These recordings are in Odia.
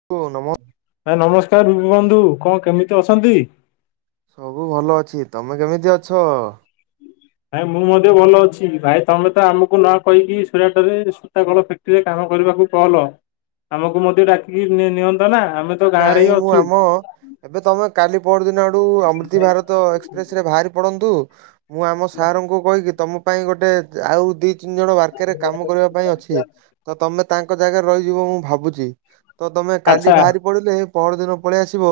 [unintelligible] ଭାଇ ନମସ୍କାର [unintelligible] ବନ୍ଧୁ କଁ କେମିତି ଅଛନ୍ତି। ସବୁ ଭଲ ଅଛି ତମେ କେମିତି ଅଛ। ଭାଇ ମୁଁ ମଧ୍ୟ ଭଲ ଅଛି ଭାଇ ତମେ ତ ଆମୁକୁ ନ କହିକି ସୁରାଟରେ ସୂତା କଳ ଫେକ୍ ଟିରେ କାମ କରିବାକୁ କଲ ଆମକୁ ମଧ୍ୟ ଡାକିକି ନି ନିଅନ୍ତ ନା ଆମେ ତ ଗାଁରେ ହିଁ ନାଇଁ ମୁଁ ଅଛୁ। ଆମ ଏବେ ତମେ କାଲି ପରଦିନ ଆଡୁକୁ [unintelligible] ଭାରତ ଏକ୍ସ ପ୍ରେସରେ ବାହାରି ପଡ଼ନ୍ତୁ ମୁଁ ଆମ ସାରଙ୍କୁ କହିକି ତମ ପାଇଁ ଗୋଟେ ଆଉ ଦି ତିନି ଜଣ [unintelligible] ରେ କାମ କରିବା ପାଇଁ ଅଛି ତ ତମେ ତାଙ୍କ ଜାଗାରେ ରହିଯିବ ମୁଁ ଭାବୁଚି। ତ ତମେ କାଲି ଆଚ୍ଛା ବାହାରି ପଡିଲେ ପହର ଦିନ ପଳେଇ ଆସିବ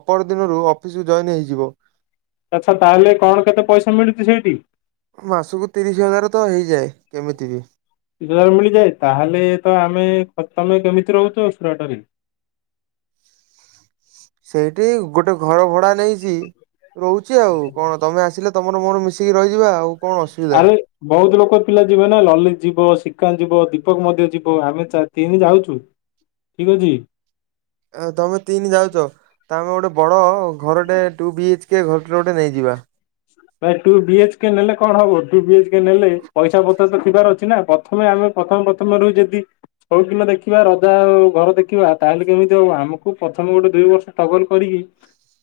ଅପହର ଦିନରୁ ଅଫିସକୁୁ ଜଏନ୍ ହେଇଯିବ। ଆଚ୍ଛା ତାହେଲେ କଣ କେତେ ପଇସା ମିଳୁଚି ସେଇଟି। ମାସୁକୁ ତିରିଶି ହଜାର ତ ହେଇଯାଏ କେମିତି ବି। ତିରିଶି ହଜ଼ାର ମିଳିଯାଏ ତାହେଲେ ତ ଆମେ [unintelligible] ତମେ କେମିତି ରୋହୁଚ ସୁରାଟରେ। ସେଇଠି ଗୋଟେ ଘର ଭଡା ନେଇଚି। ରୋହୁଛି ଆଉ କଣ ତମେ ଆସିଲେ ତମର ମୋରୋ ମିଶିକି ରହିଯିବା ଆଉ। କଣ ଅସୁବିଧା। [unintelligible] ବହୁତୁ ଲୋକୋ ପିଲା ଯିବେ ନା ଲଲିତ ଯିବ ଶ୍ରୀକାନ୍ତ ଯିବ ଦୀପକ ମଧ୍ୟ ଯିବ ଆମେ ଚା ତିନି ଯାଉଚୁ। ଠିକ୍ ଅଛି। ଆଉ ତମେ ତିନି ଯାଉଚ। ତା ଆମେ ଗୋଟେ ବଡ଼ ଘରଟେ ଟୁ ବି ଏଚ୍କେ ଘର [unintelligible] ଗୋଟେ ନେଇଯିବା। ଭାଇ ଟୁ ବି ଏଚ୍କେକେ ନେଲେ କଣ ହବ ଟୁ ବି ଏଚ୍କେକେ ନେଲେ ପଇସା ପତ୍ର ତ ଥିବାର ଅଛି ନା ପ ଥମେ ଆମେ ପଥମ ପଥମରୁ ଯଦି [unintelligible] ଦେଖିବା ରଜା ଉଁ ଘର ଦେଖିବା ତାହେଲେ କେମିତି ହବ ଆମୁକୁ ପଥମେ ଗୋଟେ ଦୁଇ ବର୍ଷ [unintelligible] କରିକି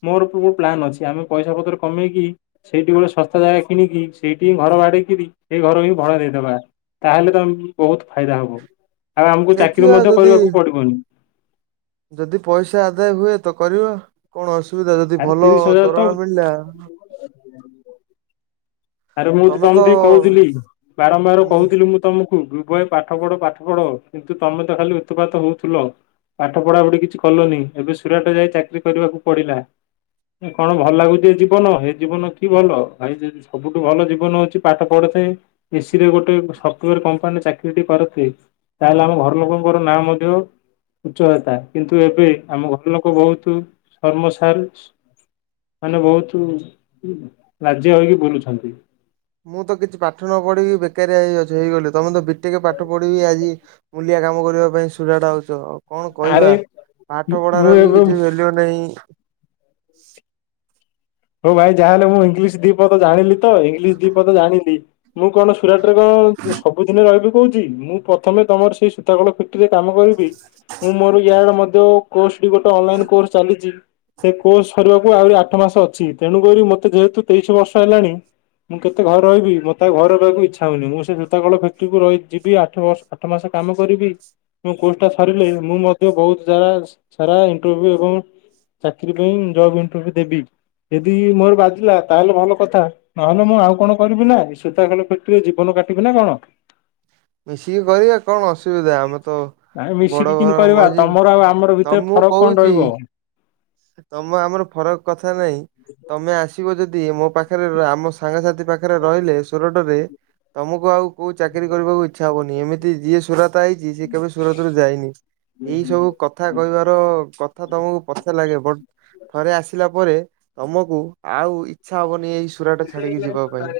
ମୋରୋ [unintelligible] ପ୍ଲାନ୍ ଅଛି ଆମେ ପଇସା ପତର କମେଇକି ସେଇଠି ଗୋଟେ ଶସ୍ତା ଜାଗା କିଣିକି ସେଇଠି ହିଁ ଘର ବାଡେଇିକିରି ସେଇ ଘର ବି ଭଡା ଦେଇଦବା। ତାହେଲେ ତ ଆମୁକୁ ବୋହୁତ୍ ଫାଇଦା ହବ ଆଉ ଆମୁକୁ ଚାକିରି ଦେଖିବା ମଧ୍ୟ ଯଦି କରିବାକୁ ପଡିବନି। ଯଦି ପଇସା ଆଦାୟ ହୁଏ ତ କରିବା କଣ ଅସୁବିଧା ଯଦି ଆରେ ଭଲ ତିରିଶ ହଜାର ତ ଦରମା ମିଳିଲା। ଆରେ ମୁଁ ତମେ ତ [unintelligible] କୋହୁଥିଲି ବାରମ୍ବାର କୋହୁଥିଲି ମୁଁ ତମୁକୁ [unintelligible] ଭାଇ ପାଠ ପଢ ପାଠ ପଢ କିନ୍ତୁ ତମେ ତ ଖାଲି ଉତୁପାତ ହୋଉଥୁଲ। ପାଠ ପଢ଼ାପଢ଼ି କିଛି କଲନି ଏବେ ସୁରାଟ ଯାଇ ଚାକିରି କରିବାକୁ ପଡିଲା। [unintelligible] କଣ ଭଲ ଲାଗୁଚି ଏ ଜୀବନ ହେ ଜୀବନ କି ଭଲ। [unintelligible] ସବୁଠୁ ଭଲ ଜୀବନ ହୋଉଛି ପାଠ ପଢୁ [unintelligible] ଏସି ରେ ଗୋଟେ ସଫ୍ଟୱେର କମ୍ପାନୀରେ ଚାକିରିଟି କରୁଥିବି। ତାହେଲେ ଆମ ଘର ଲୋକୋଙ୍କର ନାଁ ମଧ୍ୟ ଉଚ୍ଚ [unintelligible] କିନ୍ତୁ ଏବେ ଆମ ଘର ଲୋକୋ ବୋହୁତୁ [unintelligible] ମାନେ ବୋହୁତୁ [unintelligible] ହୋଇକି ବୁଲୁଛନ୍ତି। ମୁଁ ତ କିଛି ପାଠ ନ ପଢ଼ିକିବି ବେକାରିଆ ହେଇ ଅଛି ହେଇଗଲି ତମେ ତ ବିଟେକ୍ ପାଠ ପଢିକିବି ଆଜି ମୂଲିଆ କାମ କରିବା ପାଇଁ ସୁରାଟ [unintelligible] ଆଉ କଣ କହିବା ଆରେ ପାଠ ପଢାର ମୁଁ ବି ଏବେ କିଛି ଭେଲ୍ୟୁ ନାହିଁ। ହୋଉ ଭାଇ ଯାହାହେଲେ ମୁଁ ଇଂଲିଶ ଦିପଦ ଜାଣିଲି ତ ଇଂଲିଶ ଦିପଦ ଜାଣିଲି। ମୁଁ କଣ ସୁରାଟ ରେ କଣ ସବୁଦିନେ ରହିବି କୋହୁଚି ମୁଁ ପ୍ରଥମେ ତମର ସେଇ [unintelligible] ପେକ୍ଟ୍ରୀରେ କାମ କରିବି। ମୁଁ ମୋରୋ ୟାର ମଧ୍ୟ କୋସ୍ ବି ଗୋଟେ ଅନଲାଇନ୍ କୋର୍ସ ଚାଲିଚି। [unintelligible] କୋସ୍ ସରିବାକୁ ଆହୁରି ଆଠ ମାସ ଅଛି ତେଣୁକରି ମତେ ଯେହେତୁ ତେଇଶି ବର୍ଷ ହେଲାଣି। ମୁଁ କେତେ ଘରେ ରହିବି ମତେ ଆଉ ଘରେ ରହିବାକୁ ଇଚ୍ଛା ହୋଉନି ମୁଁ ସେ ସୂତା କଳ ପେକ୍ଟ୍ରିକୁ ରହି ଯିବି ଆଠ ବର୍ଷ ଆଠ ମାସେ କାମ କରିବି। ମୋ କୋର୍ସ ଟା ସରିଲେ ମୁଁ ମଧ୍ୟ ବହୁତ୍ ସାରା ସାରା ଇଣ୍ଟରଭିୟୁ ଏବଂ ଚାକିର ପାଇଁ ଜବ୍ ଇଣ୍ଟରଭିୟୁ ଦେବି ଯଦି ମୋର ବାଜିଲା ତାହେଲେ ଭଲ କଥା। ନହେଲେ ମୁଁ ଆଉ କଣ କରିବି ନା ସୂତା କଳ ଫାକ୍ଟ୍ରି ରେ ଜୀବନ କାଟିବି ନା କଣ। ମିଶିକି କରିବା କଣ ଅସୁବିଧା ଆମେ ତ ନାଇଁ ବଡ ମିଶିକି କିନ୍ତି ଘର କରିବା ମଜି ତମର ଆଉ ଆମର ଭିତରେ ତମକୁ ଫରକ କଣ କହୁଛି। ରହିବ? ତମ ଆମର ଫରକ କଥା ନାଇଁ ତମେ ଆସିବ ଯଦି ମୋ ପାଖରେ ର ଆମ ସାଙ୍ଗସାଥି ପାଖରେ ରହିଲେ ସୁରଟ ରେ ତମକୁ ଆଉ କୋଉ ଚାକିରୀ କରିବାକୁ ଇଚ୍ଛା ହବନି ଏମିତି ଯିଏ ସୁରା ତ ଆଇଛି ସେ କେବେ ସୁରତରୁ ଯାଇନି ଏଇ ସବୁ କଥା କହିବାର କଥା ତମକୁ ପ ଲ ଲାଗେ ବଟ ଥରେ ଆସିଲା ପରେ ତମକୁ ଆଉ ଇଚ୍ଛା ହବନି ଏଇ ସୁରାଟା ଛାଡ଼ିକି ଯିବା ପାଇଁ।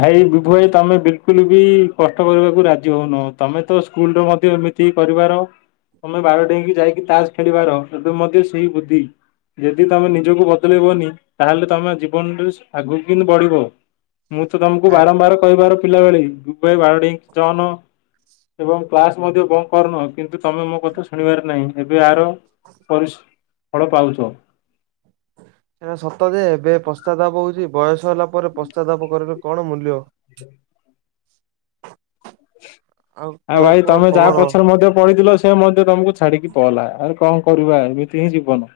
ଭାଇ ବିଭୁ ଭାଇ ତମେ ବିଲକୁଲ ବି କଷ୍ଟ କରିବାକୁ ରାଜି ହଉନ ତମେ ତ ସ୍କୁଲରେ ମଧ୍ୟ ଏମିତି ତିକରିବାର ତମେ ବାର ଡେଇକି ଯାଇକି ତାସ ଖେଳିବାର ଏବେ ମଧ୍ୟ ସେଇ ବୁଦ୍ଧି ଯଦି ତମେ ନିଜକୁ ବଦଳେଇବନି ତାହେଲେ ତମେ ଜୀବନରେ ଆଗକୁ କିନ୍ତି ବଢିବ ମୁଁ ତ ତମକୁ ବାରମ୍ବାର କହିବାର ପିଲାବେଳେ ବିବୁ ବାଇ ବାର ଡେଁଇକି ଯଅନ। ଏବଂ କ୍ଲାସ ମଧ୍ୟ ବନ୍ଦ କରୁନ କିନ୍ତୁ ତମେ ମୋ କଥା ଶୁଣିବାର ନାହିଁ ଏବେ ଆର ପରିସ ଫଳ ପାଉଛ। ଏହା ସତ ଯେ ଏବେ ପଶ୍ଚାତାପ ହଉଛି ବୟସ ହେଲା ପରେ ପଶ୍ଚାତାପ କରିଲେ କଣ ମୂଲ୍ୟ। ଆଉ କଣ ଭାଇ କୁହ ତମେ ଯାହା ଖବର ପଛରେ ମଧ୍ୟ ପଢିଥିଲ ସେ ମଧ୍ୟ ତମକୁ ଛାଡିକି ପଳଲା ଆରେ କଣ କରିବା ଏମିତି ହିଁ ଜୀିବନ।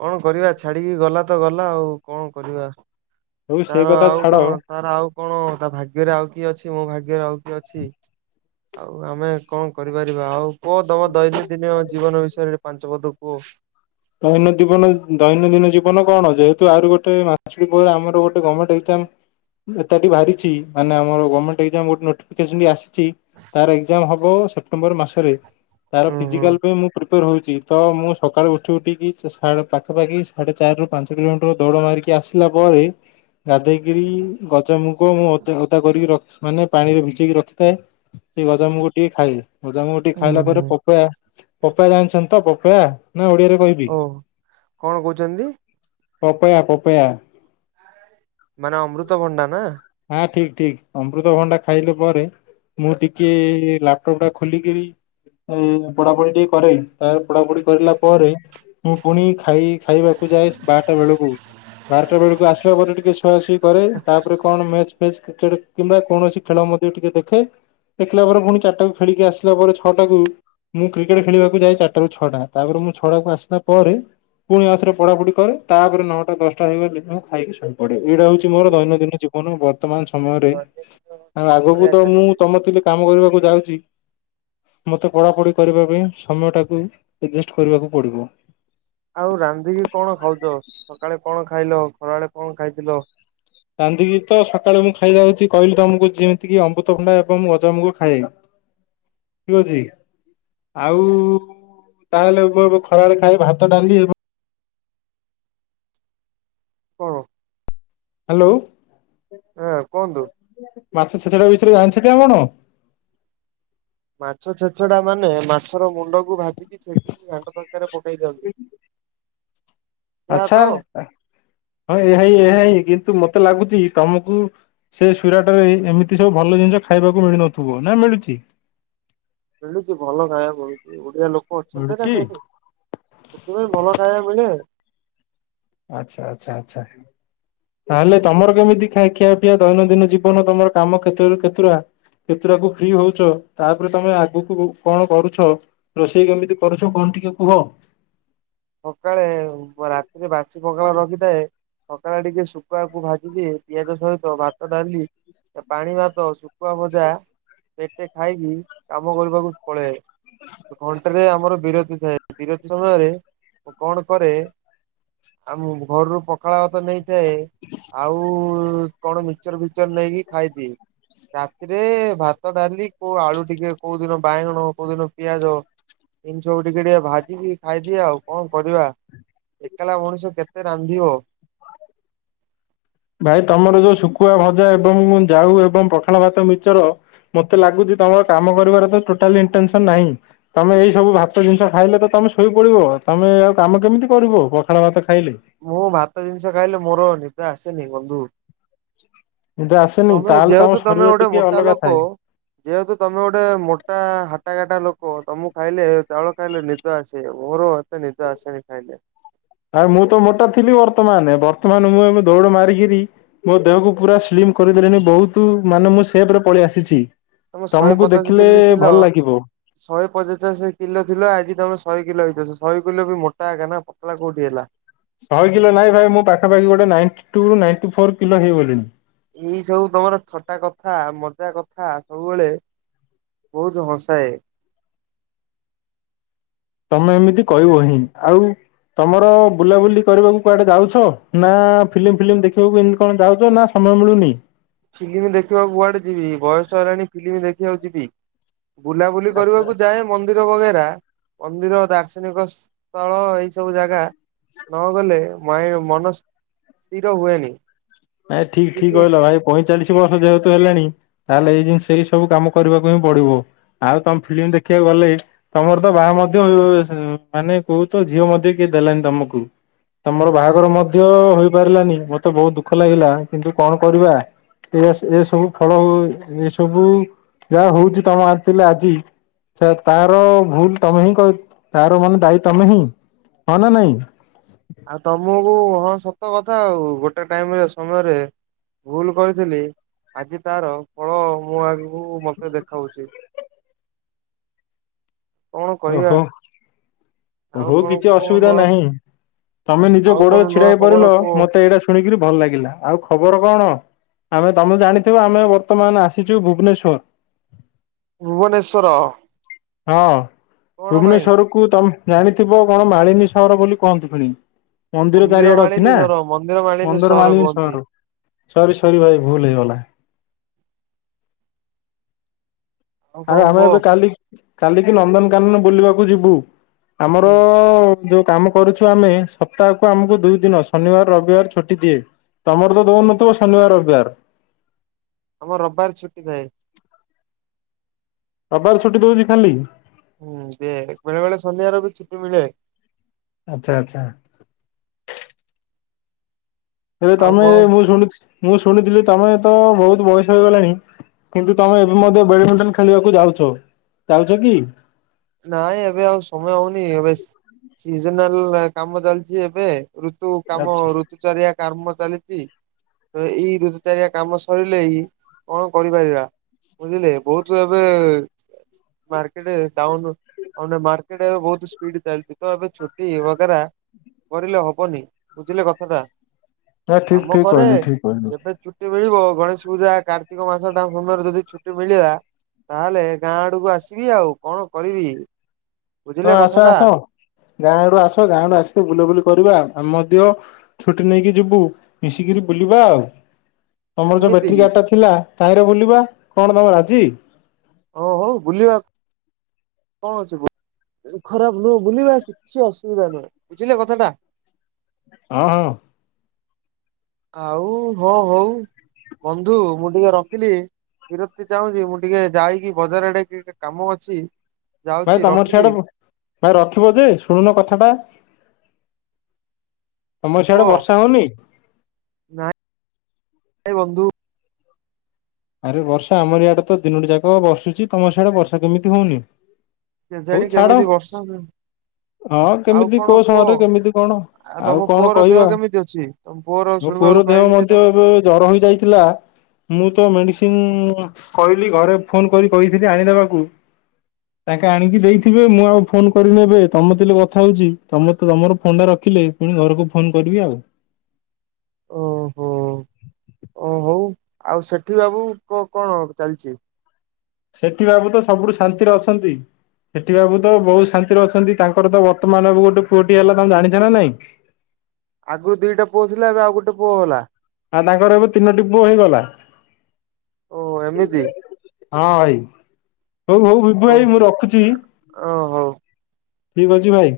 କଣ କରିବା ଛାଡିକି ଗଲା ତ ଗଲା ଆଉ କଣ କରିବା। ହଉ ସେଇ ତାର କଥା ଆଉ ଛାଡ କଣ ତାର ଆଉ କଣ ତା ଭାଗ୍ୟରେ ଆଉ କିଏ ଅଛି ମୋ ଭାଗ୍ୟରେ ଆଉ କିଏ ଅଛି। ଆଉ ଆମେ କଣ କରିପାରିବା ଆଉ କୁଅ ତମ ଦୈନ ଦିନ ଜୀବନ ବିଷୟରେ ପାଞ୍ଚ ପଦ କୁଅ। ଦୈନ ଜୀବନ ଦୈନନ୍ଦିନ ଜୀବନ କଣ ଯେହେତୁ ଆରୁ ଗୋଟେ ମାଛୁଡି ପହରେ ଆମର ଗୋଟେ ଗମେଣ୍ଟ ଏଜ୍ଜମ୍ ବାହାରିଛି ମାନେ ଆମ ର ଗମେଣ୍ଟ ଗୋଟେ ନୋଟିଫିକେସନ୍ ବି ଆସି ଚି ତାର ଏଜ୍ଜାମ ହବ ସେପ୍ଟେମ୍ବର ମାସରେ ତାର ଉଁ ହୁଁ ଫିଜିକାଲ ପାଇଁ ମୁଁ ପ୍ରିପ୍ ର ହଉଛି ତ ମୁଁ ସକାଳୁ ଉ ଉଠି ଉଠିକି ସାଢେ ପାଖାପାଖି ସାଢେ ଚାରିରୁ ପାଞ୍ଚ କିଲୋମିଟର ଦୌଡ଼ ମାରିକି ଆସିଲା ପରେ ଗାଧେଇକିରି ଗଜା ମୁଗ ମୁଁ ଓଦା ଓଦା କରିକି ରଖି ମାନେ ପାଣିରେ ଭିଜେଇକି ରଖିଥାଏ। ସେଇ ଗଜାମୂଗ ଟିକେ ଖାଏ ଗଜାମୁଗ ଟିକେ ଉଁ ଖାଇଲା ପରେ ହୁଁ ପପା ପପୟା ଜାଣିଛନ୍ତି ତ ପପୟା ନା ଓଡିଆରେ କହିବି। ଓ କଣ କହୁଛନ୍ତି ପପୟା ପପୟା। ମାନେ ଅମୃତଭଣ୍ଡା ନା। ହଁ ଠିକ ଠିକ ଅମୃତଭଣ୍ଡା ଖାଇଲେ ପରେ ମୁଁ ଟିକେ ଲାପଟପ୍ ଟା ଖୋଲିକିରି ଏଇ ପଢାପଢି ଟିକେ କରେ ତା ପଢାପଢି କରିଲା ପରେ ମୁଁ ପୁଣି ଖାଇ ଖାଇବାକୁ ଯାଏ ବାରଟା ବେଳକୁ ବାରଟା ବେଳକୁ ଆସିଲା ପରେ ଟିକିଏ ସୋ ସୁଆ ସୁଇ କରେ ତାପରେ କଣ ମ୍ୟାଚ୍ ଫ୍ୟାଚ କ୍ରିକେଟ କିମ୍ବା କୌଣସି ଖେଳ ମଧ୍ୟ ଟିକେ ଦେଖେ। ଦେଖିଲା ପରେ ପୁଣି ଚାରିଟାକୁ ଖେଳିକି ଆସିଲା ପରେ ଛଅଟାକୁ ମୁଁ କ୍ରିକେଟ ଖେଳିବାକୁ ଯାଏ ଚାରିଟାରୁ ଛଅଟା ତାପରେ ମୁଁ ଛଅଟାକୁ ଆସିଲା ପରେ ପୁଣି ଆଥରେ ପଢାପଢି କରେ ତାପରେ ନଅଟା ଦଶଟା ହେଇଗଲେ ମୁଁ ଖାଇକି ଶୁଇ ପଡେ ଏଇଟା ହଉଛି ଓ ମୋର ଦୈନନ୍ଦିନ ଜୀବ ନ ବର୍ତ୍ତମାନ ସମୟରେ ଦୈନନ୍ଦିନ ଆଉ ଜୀବନ ଆଗକୁ ବଢିଆ ତ ମୁଁ ଚାଲିଛି ତମ ଥିଲେ କାମ କରିବାକୁ ଯାଉଛି। ମୋତେ ପଢ଼ାପଢ଼ି କରିବା ପାଇଁ ସମୟଟାକୁ ଆଡ଼ଜଷ୍ଟ କରିବାକୁ ପଡ଼ିବ‌। ଆଉ ରାନ୍ଧିକି କଣ ଖାଉଛ ସକାଳେ କଣ ଖାଇଲ ଖରା ବଳେ କଣ ଖାଇଥିଲ। ରାନ୍ଧିକି ତ ସକାଳେ ମୁଁ ଖାଇ ଯାଉଛି କହିଲି ତମକୁ ଯେମିତିକି ଅମୃତଭଣ୍ଡା ଏବଂ ଗଜାମୁଗ ଖାଏ। ଠିକ୍ ଅଛି। ଆଉ ତାହେଲେ କହିବ ଖରାବେଳେ ଖାଲି ଭାତ ଡାଲି ଏବଂ ହଁ। ହାଲୋ। ହାଁ କୁହନ୍ତୁ। ମାଛ ଛେଚେଡା ବିଷୟରେ ଜାଣିଛନ୍ତି ଆପଣ? ମାଛ ଛେଛଡା ମାନେ ମାଛର ମୁଣ୍ଡକୁ ଭାଜି ଖାଲି ଛେଚିକି ଘାଣ୍ଟ ତରକାରରେ ପକେଇ ଦିଅନ୍ତି। ସେଆ ଆଛା ତ ହଁ ଏହା ହିଁ ଏହା ହିଁ କିନ୍ତୁ ମତେ ଲାଗୁଛି ତମକୁ ସେ ସୁରାଟ ରେ ଏମିତି ସବୁ ଭଲ ଜିନିଷ ଖାଇବାକୁ ମିଳୁ ନଥିବ ନା ମିଳୁଛି? ମିଳୁଛି ଭଲ ଖାଇବା ମିଳୁଛି ଓଡିଆ ଲୋକ ଅଛନ୍ତି ନା ମିଳୁଛି ସେଇଠି। ସେଥିପାଇଁ ଭଲ ଖାଇବା ମିଳେ। ଆଚ୍ଛା ଆଚ୍ଛା ଆଚ୍ଛା। ତାହେଲେ ତମର କେମିତି ଖାଇ ଖିଆ ପିଆ ଦୈନନ୍ଦିନ ଜୀବନ ତମର କାମ କ୍ଷେତ୍ରରୁ କେତୁରା କେତେଟାକୁ ଫ୍ରି ହଉଛ ତାପରେ ତମେ ଆଗକୁ କଣ କରୁଛ। ରୋଷେଇ କେମିତି କରୁଛ କଣ ଟିକେ କୁହ। ସକାଳେ ରାତିରେ ବାସି ପଖାଳ ରଖିଥାଏ। ସକାଳ ଟିକେ ଶୁଖୁଆକୁ ଭାଜିଦିଏ ପିଆଜ ସହିତ ଭାତ ଡାଲି। ପାଣି ଭାତ ଶୁଖୁଆ ଭଜା ପେଟେ ଖାଇକି କାମ କରିବାକୁ ପଳେ। ଘଣ୍ଟାରେ ଆମର ବିରତି ଥାଏ ବିରତି ସମୟରେ ମୁଁ କଣ କରେ। ଆମ ଘରରୁ ପଖାଳ ଭାତ ନେଇଥାଏ। ଆଉ କଣ ମିକଚର ଫିକଚର ନେଇକି ଖାଇଦିଏ। ରାତିରେ ଭାତ ଡାଲି କୋଉ ଆଳୁ ଟିକେ କୋଉ ଦିନ ବାଇଗଣ କୋଉ ଦିନ ପିଆଜ। ତିି ସବୁ ଟିକେ ଟିକେ ଭାଜିକି ଖାଇଦିଏ ଆଉ। କଣ କରିବା ଏକଲା ମଣିଷ କେତେ ରାନ୍ଧିବ। ଭାଇ ତମର ଯୋଉ ଶୁଖୁଆ ଭଜା ଏବଂ ଜାଉ ଏବଂ ପଖାଳ ଭାତ ମିଚର। ମତେ ଲାଗୁଛି ତମର କାମ କରିବାର ତ ଟୋଟାଲ ଇଟେନସନ ନାହିଁ। ତମେ ଏଇ ସବୁ ଭାତ ଜିନିଷ ଖାଇଲେ ତ ତମେ ଶୋଇପଡିବ ତମେ ଆଉ କାମ କେମିତି କରିବ ପଖାଳ ଭାତ ଖାଇଲେ। ମୁଁ ଭାତ ଜିନିଷ ଖାଇଲେ ମୋର ନିଦ ଆସେନି ବନ୍ଧୁ। ନିଦ ଆସେନି ତମେ ତାହେଲେ ତମ ଯେହେତୁ ତମେ ଶରୀର ଗୋଟେ ଟିକେ ମୋଟା ଅଲଗା ଲୋକ। ଥାଏ। ଯେହେତୁ ତମେ ଗୋଟେ ମୋଟା ହାଟା ଘାଟା ଲୋକ ତମକୁ ଖାଇଲେ ଚାଉଳ ଖାଇଲେ ନିଦ ଆସେ ମୋର। ନିଦ ଆସେନି ଖାଇଲେ। ଆାରେ ମୁଁ ତ ମୋଟା ଥିଲି ବର୍ତ୍ତମାନ ବର୍ତ୍ତମାନ ମୁଁ ଏବେ ଦୌଡ ମାରିକିରି। ମୋ ଦେହକୁ ପୁରା ସ୍ଲିମ କରିଦେଲିନି ବହୁତ ମାନେ ମୁଁ ସେପ୍ ରେ ପଳେଇ ଆସିଛି। ତମେ ଶହେ ତମକୁ ପଚାଶ ଦେଖିଲେ କେଜି ଥିଲ ଭଲ ଲାଗିବ। ଶହେ ପଚାଶସେ କିଲୋ ଥିଲ ଆଜି ତମେ ଶହେ କିଲୋ ହେଇଛଯେ ଶହେ କିଲୋ ବି ମୋଟା ଏକା ନା ପତଳା କୋଉଠି ହେଲା। ଶହେ କିଲୋ ନାଇଁ ଭାଇ ମୁଁ ପାଖା ପାଖି ଗୋଟେ ନାଇ ଟୁ ରୁ ନାଇଣ୍ଟି ଫୋର କିଲୋ ହେଇଗଲିନି। ଏଇ ସବୁ ତମର ଥଟା କଥା ମଜା କଥା ସବୁବେଳେ। ବହୁତ ହସାଏ। ତମେ ଏମିତି କହିବ ହିଁ ଆଉ। ତମର ବୁଲାବୁଲି କରିବାକୁ କୁଆଡେ ଯାଉଛ ନା ଫିଲ୍ମ ଫିଲ୍ମ ଦେଖିବାକୁ ଏମତି କଣ ଯାଉଛ ନା ସମୟ ମିଳୁନି। ଫିଲ୍ମ ଦେଖିବାକୁ କୁଆଡେ ଯିବି ବୟସ ହେଲାଣି ଫିଲ୍ମ ଦେଖିବାକୁ ଯିବି। ବୁଲାବୁଲି ଆଚ୍ଛା କରିବାକୁ ଆଚ୍ଛା। ଯାଏ ମନ୍ଦିର ବଗେରା ମନ୍ଦିର ଦାର୍ଶନିକ ସ୍ଥଳ ଏଇ ସବୁ ଜାଗା। ନଗଲେ ମାଇ ମନ ସ୍ଥିର ହୁଏନି। ନାଇ ଠିକ ଠିକ ଟିକେ କଇଲ ଭାଇ। ପଇଁଚାଳିଶ ବର୍ଷ ଯେହେତୁ ହେଲାଣି ତାହେଲେ ଏଇ ଜିନିଷ ହି ସବୁ କାମ କରିବାକୁ ହିଁ ପଡିବ। ଆଉ ତମ ଫିଲ୍ମ ଦେଖିବାକୁ ଗଲେ। ତମର ତ ବାହା ମଧ୍ୟ ମାନେ କହୁ ତ ଝିଅ ମଧ୍ୟ କିଏ ଦେଲାନି ତମକୁ। ତମର ବାହାଘର ମଧ୍ୟ ହେଇପାରିଲାନି ମତେ ବହୁତ ଦୁଃଖ ଲାଗିଲା କିନ୍ତୁ କଣ କରିବା। ଇଏ ଏ ସବୁ ଫଳ ହଉ ଏ ସବୁ ଯାହା ହଉଛି ତମେ ଆଣିଥିଲେ ଆଜି। ସେ ତାର ଭୁଲ ତମେ ହିଁ ତାର ମାନେ ଦାୟୀ ତମେ ହିଁ ହଁ ନା ନାଇଁ। ଆଉ ତମକୁ ହଁ ସତ କଥା ଆଉ ଗୋଟେ ଟାଇମ୍ ରେ ସମୟରେ ଭୁଲ କରିଥିଲି ଆଜି ତାର ଫଳ ମୁଁ ଆଗକୁ ମତେ ଦେଖାଉଛି। କଣ କରିବା। ଓହୋ ଆଉ ହଉ କଣ କିଛି କୁହ ଅସୁବିଧା ନୂଆ ନାହିଁ ତମେ ନିଜ ଆଉ ଗୋଡ଼ ରେ କଣ ଛିଡ଼ା ନୂଆ ହେଇ ଖବର ପାରିଲ କୁହ ମତେ ଏଇଟା ଶୁଣିକିରି ଭଲ ଲାଗିଲା ଆଉ ଖବର କଣ? ଆମେ ତମେ ଜାଣିଥିବ ଆମେ ବର୍ତ୍ତମାନ ଆସିଛୁ ଭୁବନେଶ୍ଵର। ଭୁବନେଶ୍ଵର। ହଁ କଣ ପାଇଁ ଭୁବନେଶ୍ଵର କୁ ତମେ ଜାଣିଥିବ କଣ ମାଳିନୀ ସହର ବୋଲି କୁହନ୍ତି ଫୁଣି। ମନ୍ଦିର ଚାରିଆଡ଼େ ଅଛି ମାଳିନୀ ନା ସହର ମନ୍ଦିର ମାଳିନୀ ମନ୍ଦର ସହର ମାଳିନି କୁହନ୍ତି ସହର ସରି ସରି ଭାଇ ଭୁଲ୍ ହେଇଗଲା। ଆଉ କଣ ଆମେ କୁହ ଏବେ କାଲି କାଲିକି ନନ୍ଦନକାନନ ବୁଲିବାକୁ ଯିବୁ ଆମର ହୁଁ ଯୋଉ କାମ କରୁଛୁ ଆମେ ସପ୍ତାହକୁ ଆମକୁ ଦୁଇ ଦିନ ଶନିବାର ରବିବାର ଛୁଟି ଦିଏ। ତମର ତ ଦଉନଥିବ ଶନିବାର ରବିବାର। ଆମର ରବିବାର ଛୁଟି ଥାଏ। ରବିବାର ଛୁଟି ଦଉଛି ଖାଲି। ହୁଁ ଦିଏ ବେଳେ ବେଳେ ଶନିବାର ବି ଛୁଟି ମିଳେ। ଆଚ୍ଛା ଆଚ୍ଛା। ଏବେ ଆଉ ତମେ କଣ ମୁଁ ଶୁଣି ମୁଁ ଶୁଣିଥିଲି ତମେ ତ ବହୁତ୍ ବୟସ ହେଇଗଲାଣି। କିନ୍ତୁ ତମେ ଏବେ ମଧ୍ୟ ବ୍ୟାଡମିଣ୍ଟନ୍ ଖେଳିବାକୁ ଯାଉଛ ଯାଉଛ କି? ନାଇଁ ଏବେ ଆଉ ସମୟ ହଉନି ଏବେ ସିଜିନାଲ୍ କାମ ଚାଲିଛି ଏବେ। ଋତୁ କାମ ଆଚ୍ଛା ଋତୁଚାରିଆ କାମ ଚାଲିଛି। ତ ଏଇ ଋତୁଚାରିଆ କାମ ସରିଲେ ହିଁ କଣ କରିପାରିବା। ବୁଝିଲେ ବହୁତ୍ ଏବେ ମାର୍କେଟ ଡାଉନୁ ମାନେ ମାର୍କେଟ୍ ଏ ବହୁତ୍ ସ୍ପିଡ୍ ଚାଲିଚି ତ ଏବେ ଛୁଟି ବଗେରା କରିଲେ ହବନି ବୁଝିଲେ କଥାଟା ନା ଠିକ କାମ ଠିକ କରେ କହିଲୁ ଠିକ କହିଲୁ ଯେବେ ଛୁଟି ମିଳିବ ଗଣେଶ ପୂଜା, କାର୍ତ୍ତିକ ମାସ ଟା ସମୟରେ ଯଦି ଛୁଟି ମିଳିଲା ତାହେଲେ ଗାଁ ଆଡ଼କୁ ଆସିବି ଆଉ କଣ କରିବି। ହଁ ବୁଝିଲେ ଆସ କଥାଟା ଆସ ଗାଁ ଆଡ଼ୁ ଆସ ଗାଁ ଆଡୁ ଆସିଲେ ବୁଲାବୁଲି କରିବା ଆମେ ମଧ୍ୟ ଛୁଟି ନେଇକି ଯିବୁ ମିଶିକିରି ବୁଲିବା ଆଉ। ତମର ଯୋଉ ଏମିତି ବ୍ୟାଟେରୀ କି ଗାଡ଼ିଟା ଥିଲା ତାହିଁରେ ବୁଲିବା କଣ ତମେ ରାଜି। ଓ ହଉ ବୁଲିବା। କଣ ଅଛି ଖରାପ ନୁହେଁ ବୁଲିବା କିଛି ଅସୁବିଧା ନୁହେଁ ବୁଝିଲେ କଥାଟା। ହଁ ହଁ। ଆଉ ହଁ ହଉ ବନ୍ଧୁ ମୁଁ ଟିକେ ରଖିଲି। ବିରତି ଚାହୁଁଚି ମୁଁ ଟିକେ ଯାଇକି ବଜାର ଆଡ଼େ ଟିକେ କାମ ଅଛି। ଭାଇ ଯାଉଛି ତମର ରଖିଲି ସିଆଡେ଼ ଭାଇ ରଖିବ ଯେ ଶୁଣୁନ କଥା ଟା। ତମର ସିଆଡେ଼ ପୁଅ। ବର୍ଷା ହଉନି? ଏ ବନ୍ଧୁ ଆରେ ବର୍ଷା ଆମର ଇଆଡ଼େ ତ ଦିନୋଟି ଯାକ ବର୍ଷୁଛି ତମର ସିଆଡେ଼ ବର୍ଷା କେମିତି ହଉନି। ହଉ କେଜାଣି ଛାଡ କେମିତି ବର୍ଷା ହଁ ଆଉ କେମିତି କୋଉ କଣ କୁହ ସମୟରେ କେମିତି କଣ ଆଉ ତମ କଣ ପୁଅର ଦେହ କହିବା। କେମିତି ଅଛି ତମ ମୋ ଶୁଣିବାକୁ ପୁଅର ଦେହ ପାଇଥିଲି ମଧ୍ୟ ତମ ଏବେ ଜର ହେଇଯାଇଥିଲା ମୁଁ ମୁଁ ମେଡ଼ିସିନ୍ କହିଲି ଘରେ ଫୋନ କରି କହିଥିଲି ଆଣିଦେବାକୁ। [inaudible] ତାଙ୍କେ ଆଣିକି ଦେଇଥିବେ ମୁଁ ଆଉ ଫୋନ କରିନି ଏବେ ତମ [unintelligible] କଥା ହଉଛି [unintelligible] ତମର ଫୋନ ଟା ରଖିଲେ ମୁଁ ଘରକୁ ଫୋନ୍ କରିବି ଆଉ। ଓହୋ ଓ ହଉ ଆଉ ସେଠି ବାବୁ କଣ ଚାଲିଚି? ସେଠି ବାବୁ ତ ସବୁଠୁ ଶାନ୍ତିରେ ଅଛନ୍ତି। ସେଠି ବାବୁ ତ ବହୁତ୍ ଶାନ୍ତିରେ ଅଛନ୍ତି ତାଙ୍କର ତ ବର୍ତ୍ତମାନ ବାବୁ ଗୋଟେ ପୁଅଟିଏ ହେଲା ତାମ ଜାଣିଛ ନା ନାଇଁ। ଆଗରୁ ଦିଟା ପୁଅ ଥିଲା ଏବେ ଆଉ ଗୋଟେ ପୁଅ ହେଲା ଆଉ ତାଙ୍କର ଏବେ ତିନୋଟି ପୁଅ ହେଇଗଲା। ଓ ଏମିତି ହଁ ଭାଇ, ହଉ ହଉ ବିଭୁ ଓ ଭାଇ ମୁଁ ରଖୁଛି? ଓ ହଉ ଠିକ୍ ଅଛି ଭାଇ।